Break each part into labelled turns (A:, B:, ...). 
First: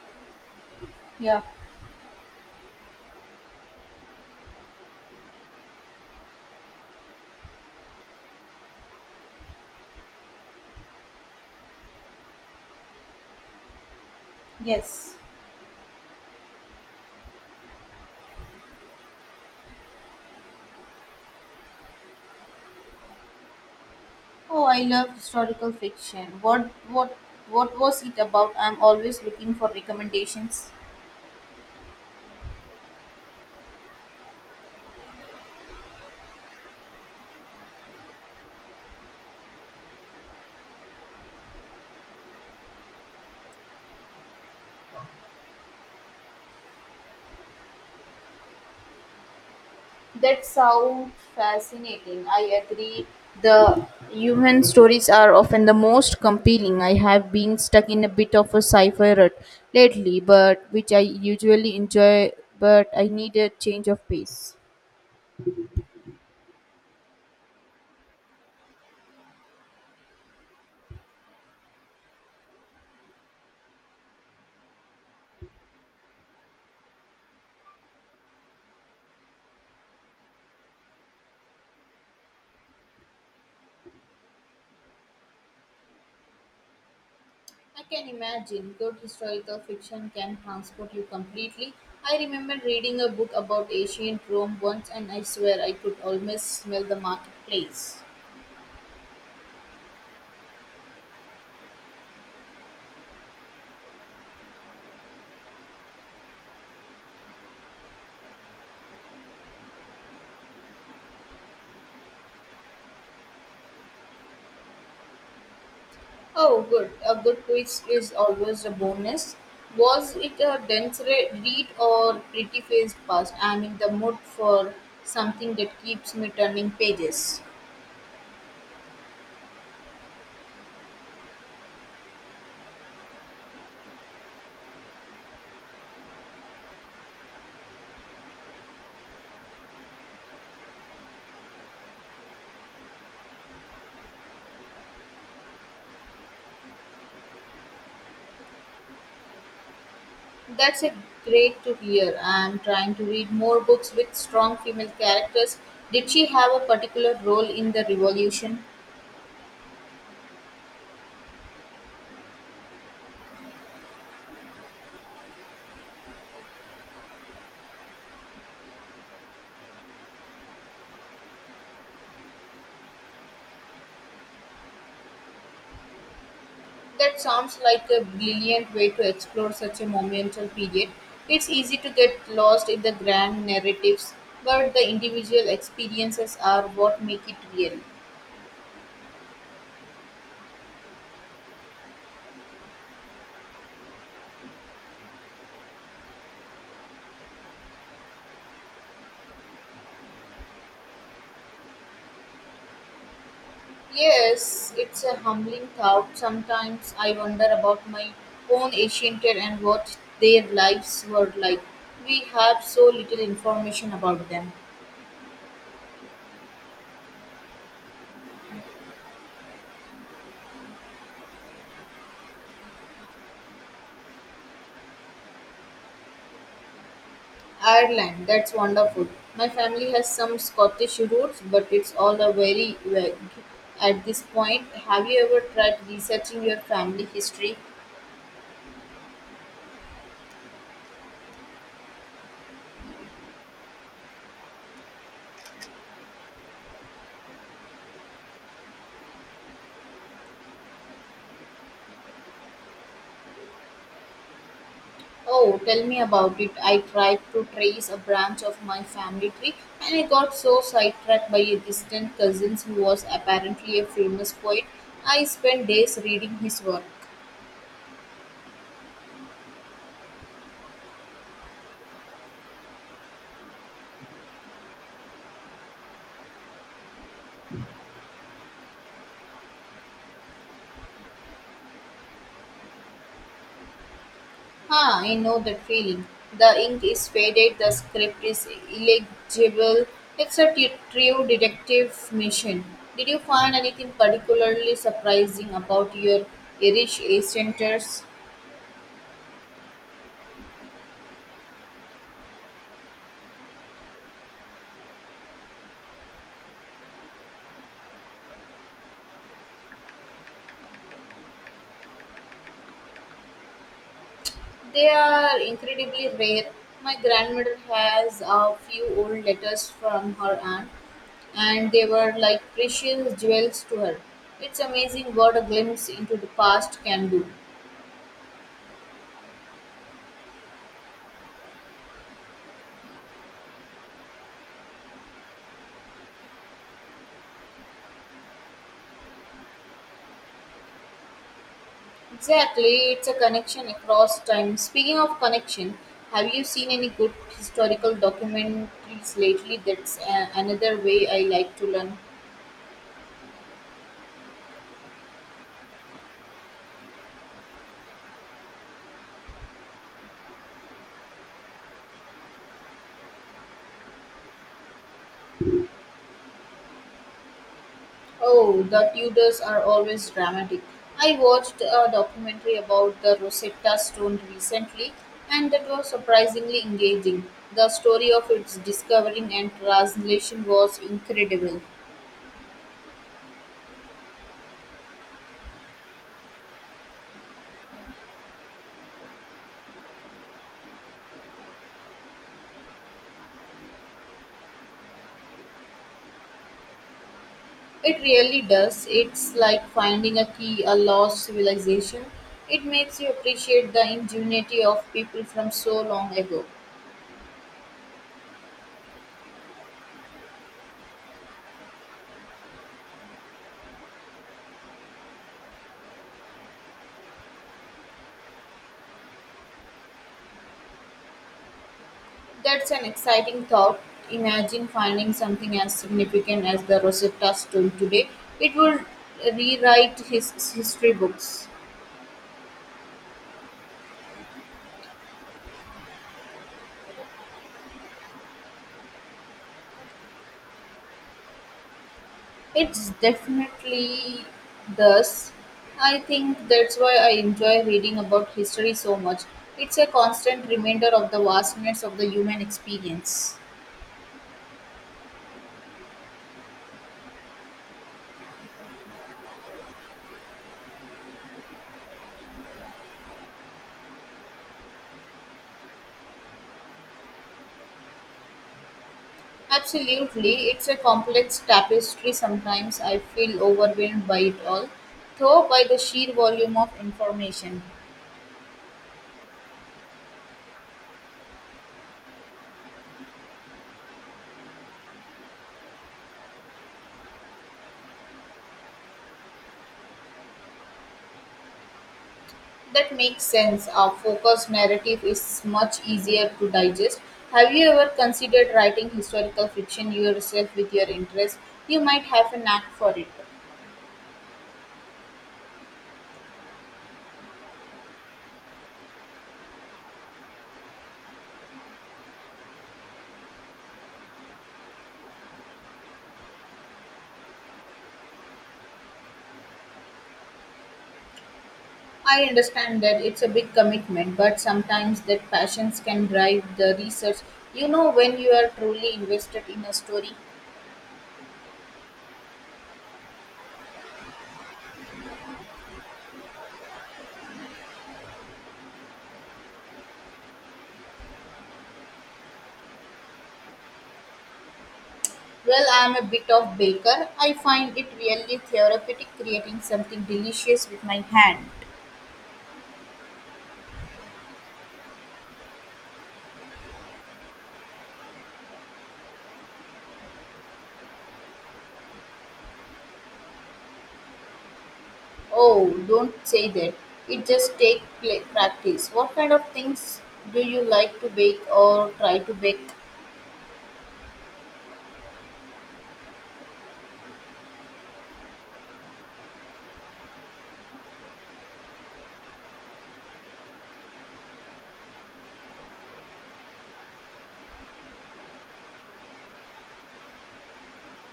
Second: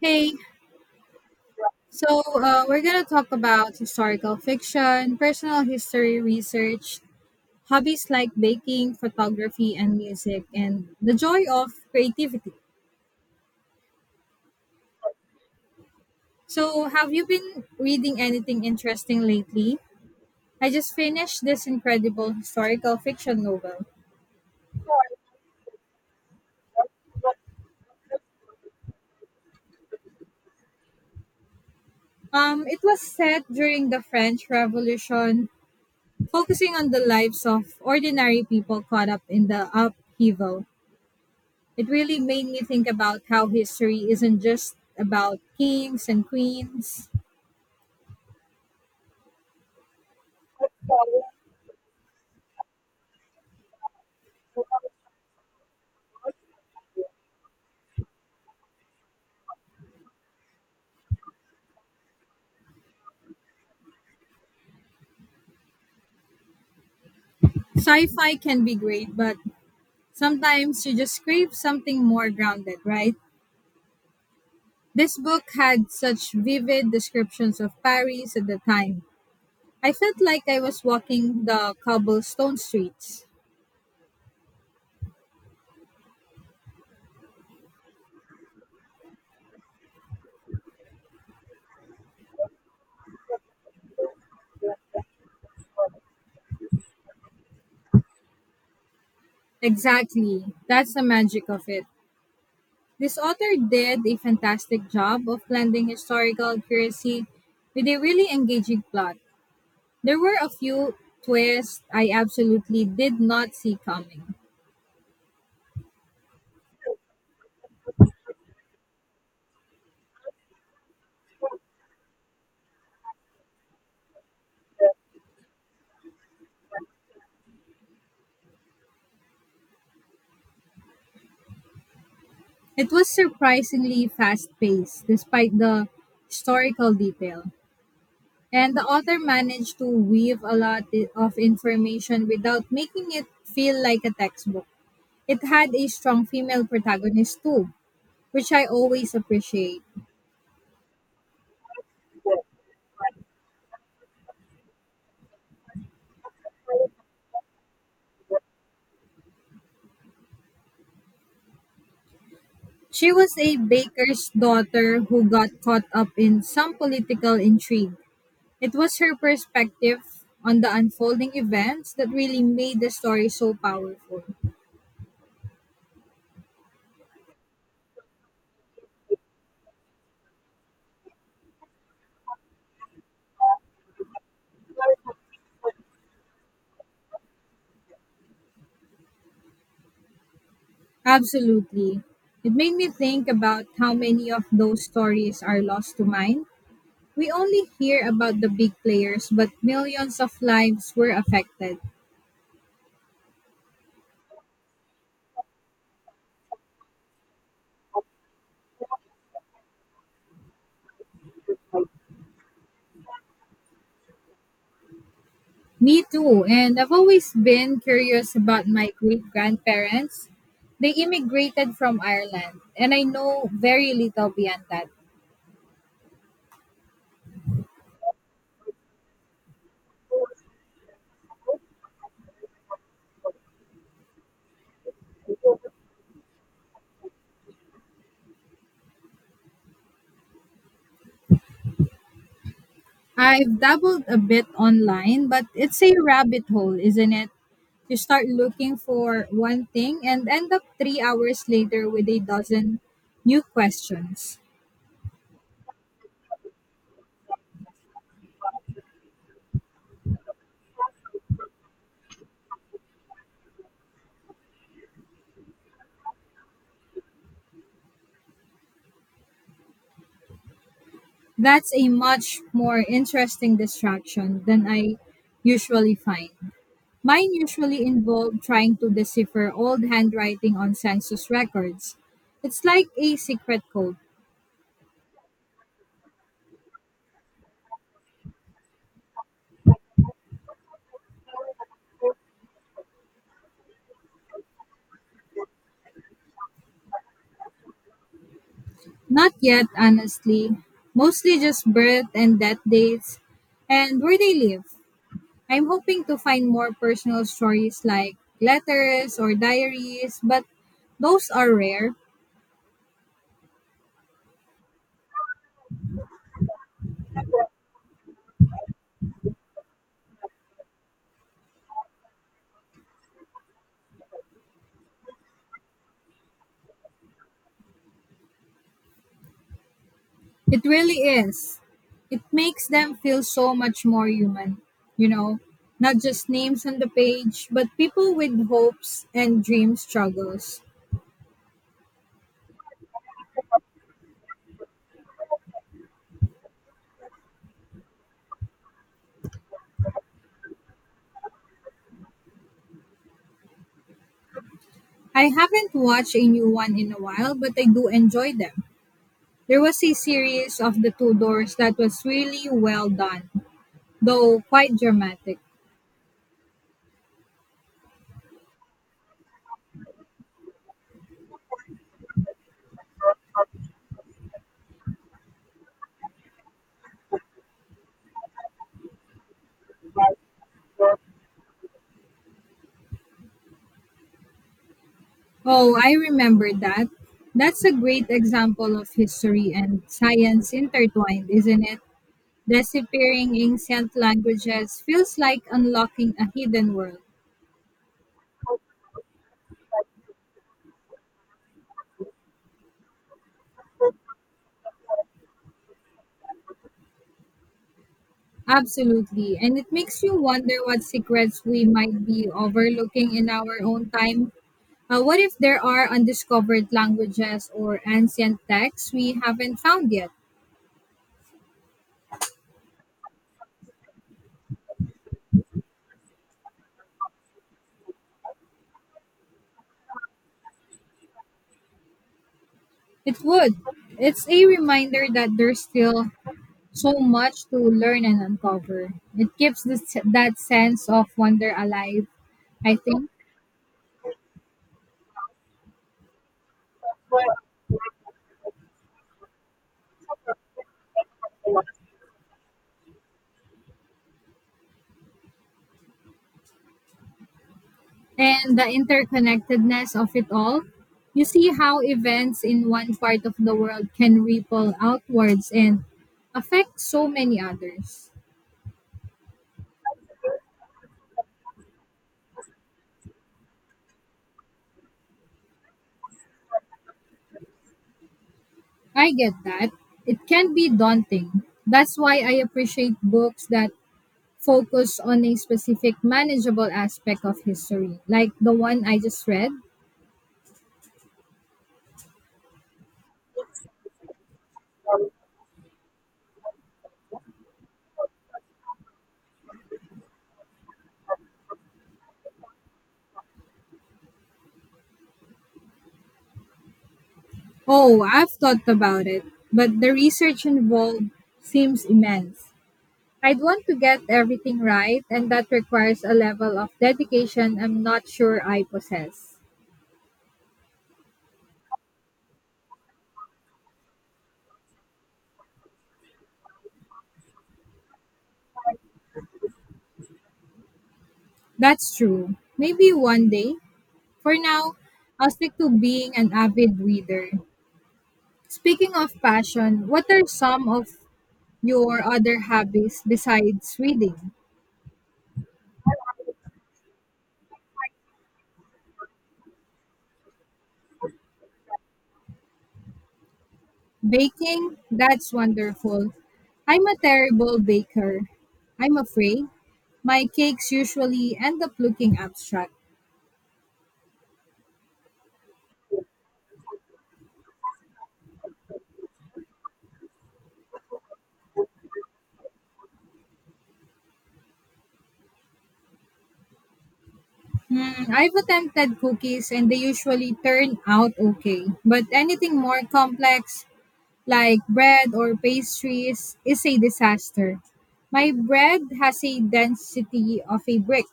A: Hey,
B: Yeah.
A: we're going to talk about historical fiction, personal history research, hobbies like baking, photography, and music, and the joy of creativity.
B: Yes.
A: So, have you been reading anything interesting lately? I just finished this incredible historical fiction novel.
B: Oh, I love historical fiction. What was it about? I'm always looking for recommendations.
A: It was set during the French Revolution, focusing on the lives of ordinary people caught up in the upheaval. It really made me think about how history isn't just about kings and queens.
B: That sounds fascinating. I agree. The human stories are often the most compelling. I have been stuck in a bit of a sci-fi rut lately, but which I usually enjoy, but I need a change of pace.
A: Sci fi can be great, but sometimes you just crave something more grounded, right? This book had such vivid descriptions of Paris at the time. I felt like I was walking the cobblestone streets.
B: I can imagine good historical fiction can transport you completely. I remember reading a book about ancient Rome once and I swear I could almost smell the marketplace.
A: Exactly. That's the magic of it. This author did a fantastic job of blending historical accuracy with a really engaging plot. There were a few twists I absolutely did not see coming.
B: Oh, good. A good twist is always a bonus. Was it a dense read or pretty fast past? I'm in the mood for something that keeps me turning pages.
A: It was surprisingly fast paced, despite the historical detail. And the author managed to weave a lot of information without making it feel like a textbook. It had a strong female protagonist too, which I always appreciate.
B: That's a great to hear. I'm trying to read more books with strong female characters. Did she have a particular role in the revolution?
A: She was a baker's daughter who got caught up in some political intrigue. It was her perspective on the unfolding events that really made the story so powerful.
B: That sounds like a brilliant way to explore such a monumental period. It's easy to get lost in the grand narratives, but the individual experiences are what make it real.
A: Absolutely. It made me think about how many of those stories are lost to mine. We only hear about the big players, but millions of lives were affected.
B: Yes, it's a humbling thought. Sometimes I wonder about my own ancient and what their lives were like. We have so little information about them.
A: Me too, and I've always been curious about my great grandparents. They immigrated from Ireland, and I know very little beyond that.
B: Ireland, that's wonderful. My family has some Scottish roots, but it's all a very vague at this point. Have you ever tried researching your family history?
A: I've dabbled a bit online, but it's a rabbit hole, isn't it? You start looking for one thing and end up 3 hours later with a dozen new questions.
B: Oh, tell me about it. I tried to trace a branch of my family tree and I got so sidetracked by a distant cousin who was apparently a famous poet. I spent days reading his work.
A: That's a much more interesting distraction than I usually find. Mine usually involve trying to decipher old handwriting on census records. It's like a secret code.
B: Ah, I know that feeling. The ink is faded, the script is illegible. It's a true detective mission. Did you find anything particularly surprising about your Irish ancestors?
A: Not yet, honestly. Mostly just birth and death dates and where they live. I'm hoping to find more personal stories like letters or diaries, but those are rare.
B: They are incredibly rare. My grandmother has a few old letters from her aunt, and they were like precious jewels to her. It's amazing what a glimpse into the past can do.
A: It really is. It makes them feel so much more human, you know, not just names on the page, but people with hopes and dream struggles.
B: Exactly, it's a connection across time. Speaking of connection, have you seen any good historical documentaries lately? That's another way I like to learn.
A: I haven't watched a new one in a while, but I do enjoy them. There was a series of the Tudors that was really well done, though quite dramatic.
B: Oh, the Tudors are always dramatic. I watched a documentary about the Rosetta Stone recently, and that was surprisingly engaging. The story of its discovering and translation was incredible.
A: Oh, I remember that. That's a great example of history and science intertwined, isn't it? Deciphered ancient languages feels like unlocking a hidden world.
B: It really does. It's like finding a key, a lost civilization. It makes you appreciate the ingenuity of people from so long ago.
A: Absolutely. And it makes you wonder what secrets we might be overlooking in our own time. What if there are undiscovered languages or ancient texts we haven't found yet?
B: That's an exciting thought. Imagine finding something as significant as the Rosetta Stone today. It would rewrite his history books.
A: It would. It's a reminder that there's still so much to learn and uncover. It keeps this, that sense of wonder alive, I
B: It's
A: think,
B: definitely thus. I think that's why I enjoy reading about history so much. It's a constant reminder of the vastness of the human experience.
A: and the interconnectedness of it all. You see how events in one part of the world can ripple outwards and affect so many others.
B: Absolutely, it's a complex tapestry. Sometimes I feel overwhelmed by it all, though by the sheer volume of information.
A: I get that. It can be daunting. That's why I appreciate books that focus on a specific manageable aspect of history, like the one I just read.
B: That makes sense. A focused narrative is much easier to digest. Have you ever considered writing historical fiction yourself with your interest? You might have a knack for it.
A: Oh, I've thought about it, but the research involved seems immense. I'd want to get everything right, and that requires a level of dedication I'm not sure I possess.
B: I understand that it's a big commitment, but sometimes that passions can drive the research. You know when you are truly invested in a story.
A: That's true. Maybe one day. For now, I'll stick to being an avid reader. Speaking of passion, what are some of your other hobbies besides reading?
B: Well, I am a bit of baker. I find it really therapeutic creating something delicious with my hand.
A: Baking? That's wonderful. I'm a terrible baker. I'm afraid. My cakes usually end up looking abstract.
B: Oh, don't say that. It just take pla practice. What kind of things do you like to bake or try to bake?
A: Hmm, I've attempted cookies and they usually turn out okay. But anything more complex, like bread or pastries, is a disaster. My bread has a density of a brick.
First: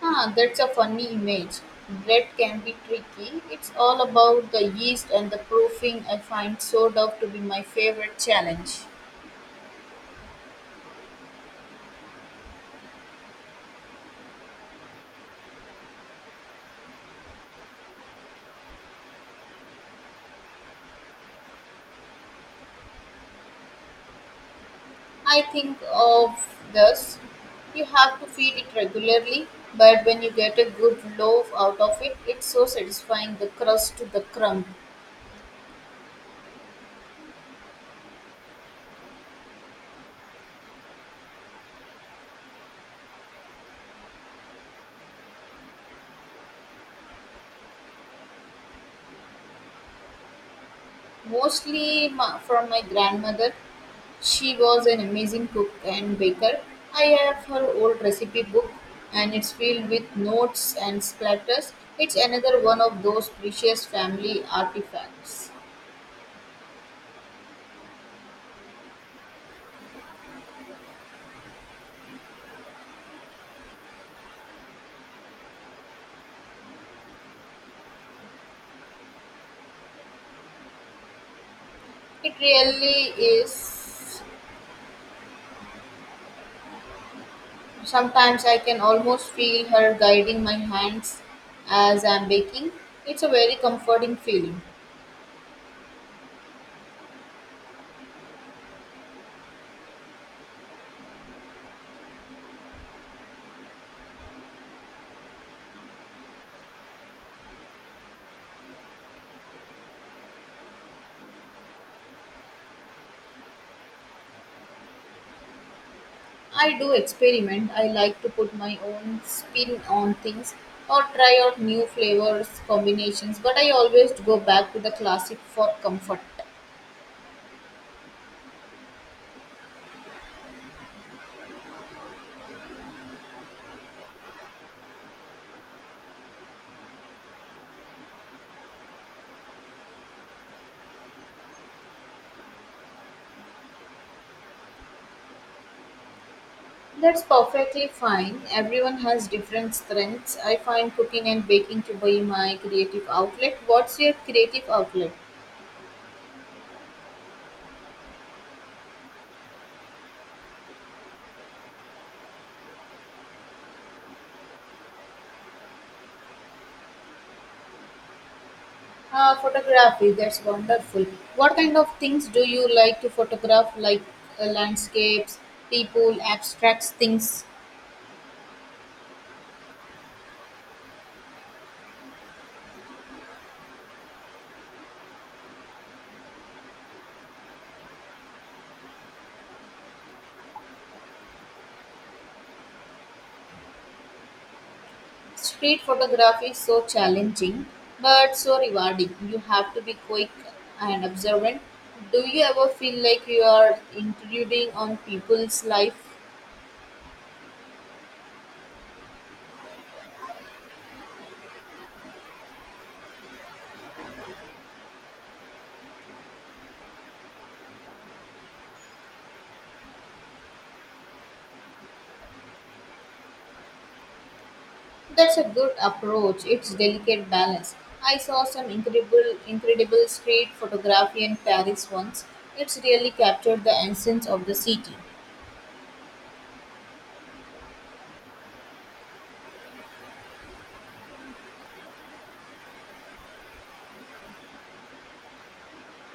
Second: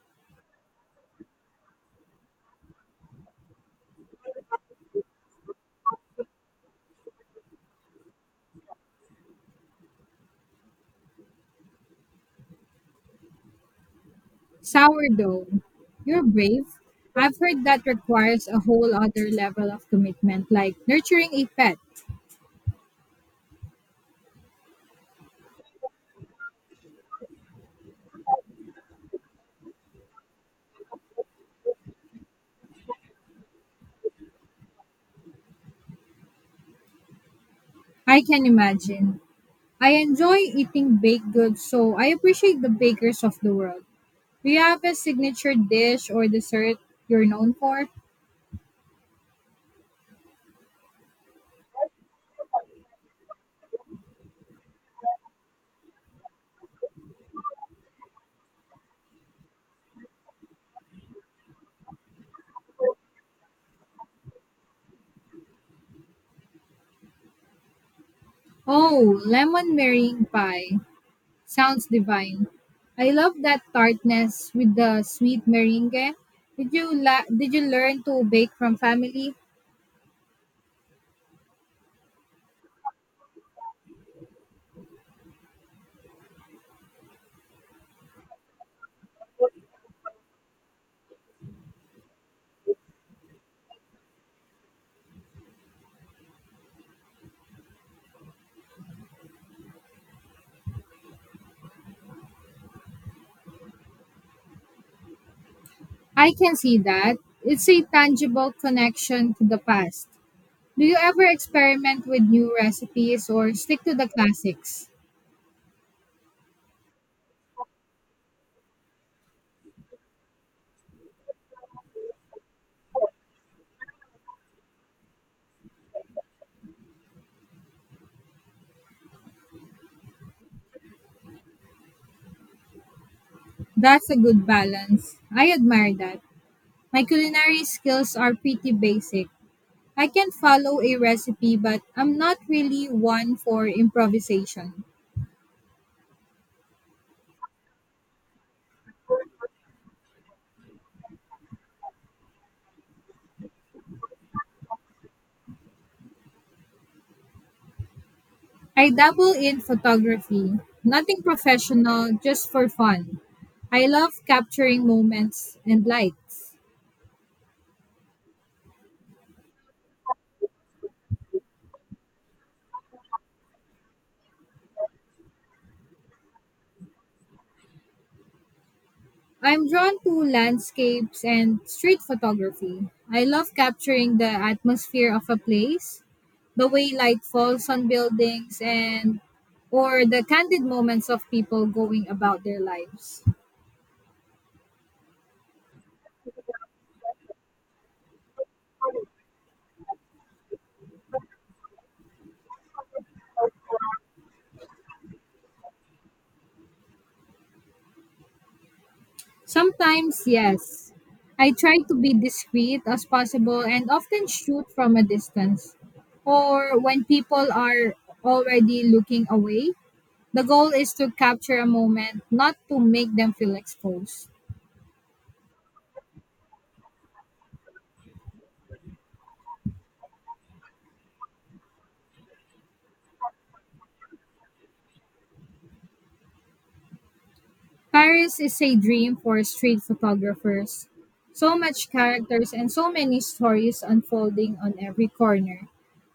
B: Ah, that's a funny image. Bread can be tricky. It's all about the yeast and the proofing. I find sourdough to be my favorite challenge.
A: Sourdough. You're brave. I've heard that requires a whole other level of commitment, like nurturing a pet.
B: I think of this. You have to feed it regularly, but when you get a good loaf out of it, it's so satisfying the crust to the crumb.
A: I can imagine. I enjoy eating baked goods, so I appreciate the bakers of the world. Do you have a signature dish or dessert you're known for?
B: Mostly from my grandmother. She was an amazing cook and baker. I have her old recipe book and it's filled with notes and splatters. It's another one of those precious family artifacts.
A: Oh, lemon meringue pie. Sounds divine. I love that tartness with the sweet meringue. Did you learn to bake from family?
B: It really is. Sometimes I can almost feel her guiding my hands as I'm baking. It's a very comforting feeling.
A: I can see that. It's a tangible connection to the past. Do you ever experiment with new recipes or stick to the classics?
B: I do experiment. I like to put my own spin on things or try out new flavors, combinations, but I always go back to the classic for comfort.
A: That's a good balance. I admire that. My culinary skills are pretty basic. I can follow a recipe, but I'm not really one for improvisation.
B: That's perfectly fine. Everyone has different strengths. I find cooking and baking to be my creative outlet. What's your creative outlet?
A: I dabble in photography, nothing professional, just for fun. I love capturing moments and lights.
B: Ah, photography. That's wonderful. What kind of things do you like to photograph, like landscapes, people, abstracts, things?
A: I'm drawn to landscapes and street photography. I love capturing the atmosphere of a place, the way light falls on buildings and or the candid moments of people going about their lives.
B: Street photography is so challenging but so rewarding. You have to be quick and observant. Do you ever feel like you are intruding on people's life?
A: Sometimes, yes, I try to be discreet as possible and often shoot from a distance. Or when people are already looking away, the goal is to capture a moment, not to make them feel exposed.
B: That's a good approach. It's delicate balance. I saw some incredible street photography in Paris once. It's really captured the essence of the city.
A: Paris is a dream for street photographers. So much characters and so many stories unfolding on every corner.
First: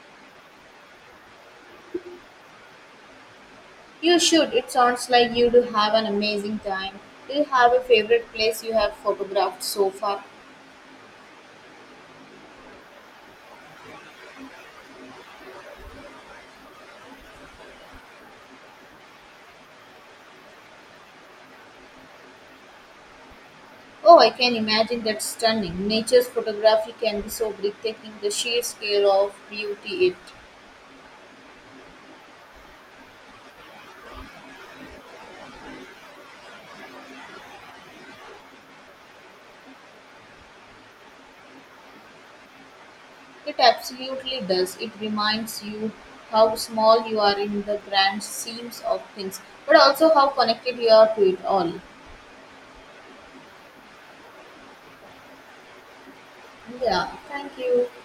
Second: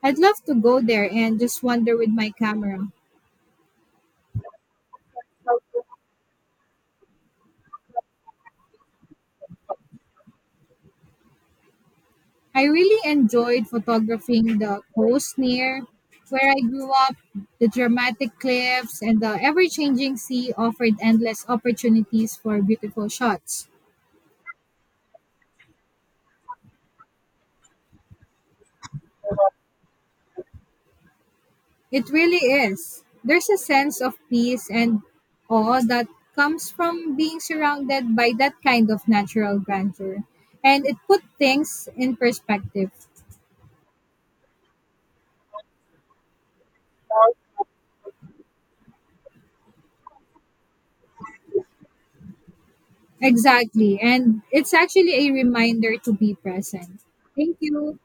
A: I'd love to go there and just wander with my camera.
B: You should. It sounds like you do have an amazing time. Do you have a favorite place you have photographed so far?
A: I really enjoyed photographing the coast near where I grew up. The dramatic cliffs and the ever changing sea offered endless opportunities for beautiful shots.
B: Oh, I can imagine that's stunning. Nature's photography can be so breathtaking, the sheer scale of beauty
A: It really is. There's a sense of peace and awe that comes from being surrounded by that kind of natural grandeur. And it put things in perspective.
B: it absolutely does. It reminds you how small you are in the grand schemes of things, but also how connected you are to it all.
A: Exactly. And it's actually a reminder to be present.
B: Yeah, thank
A: Thank
B: you.
A: you.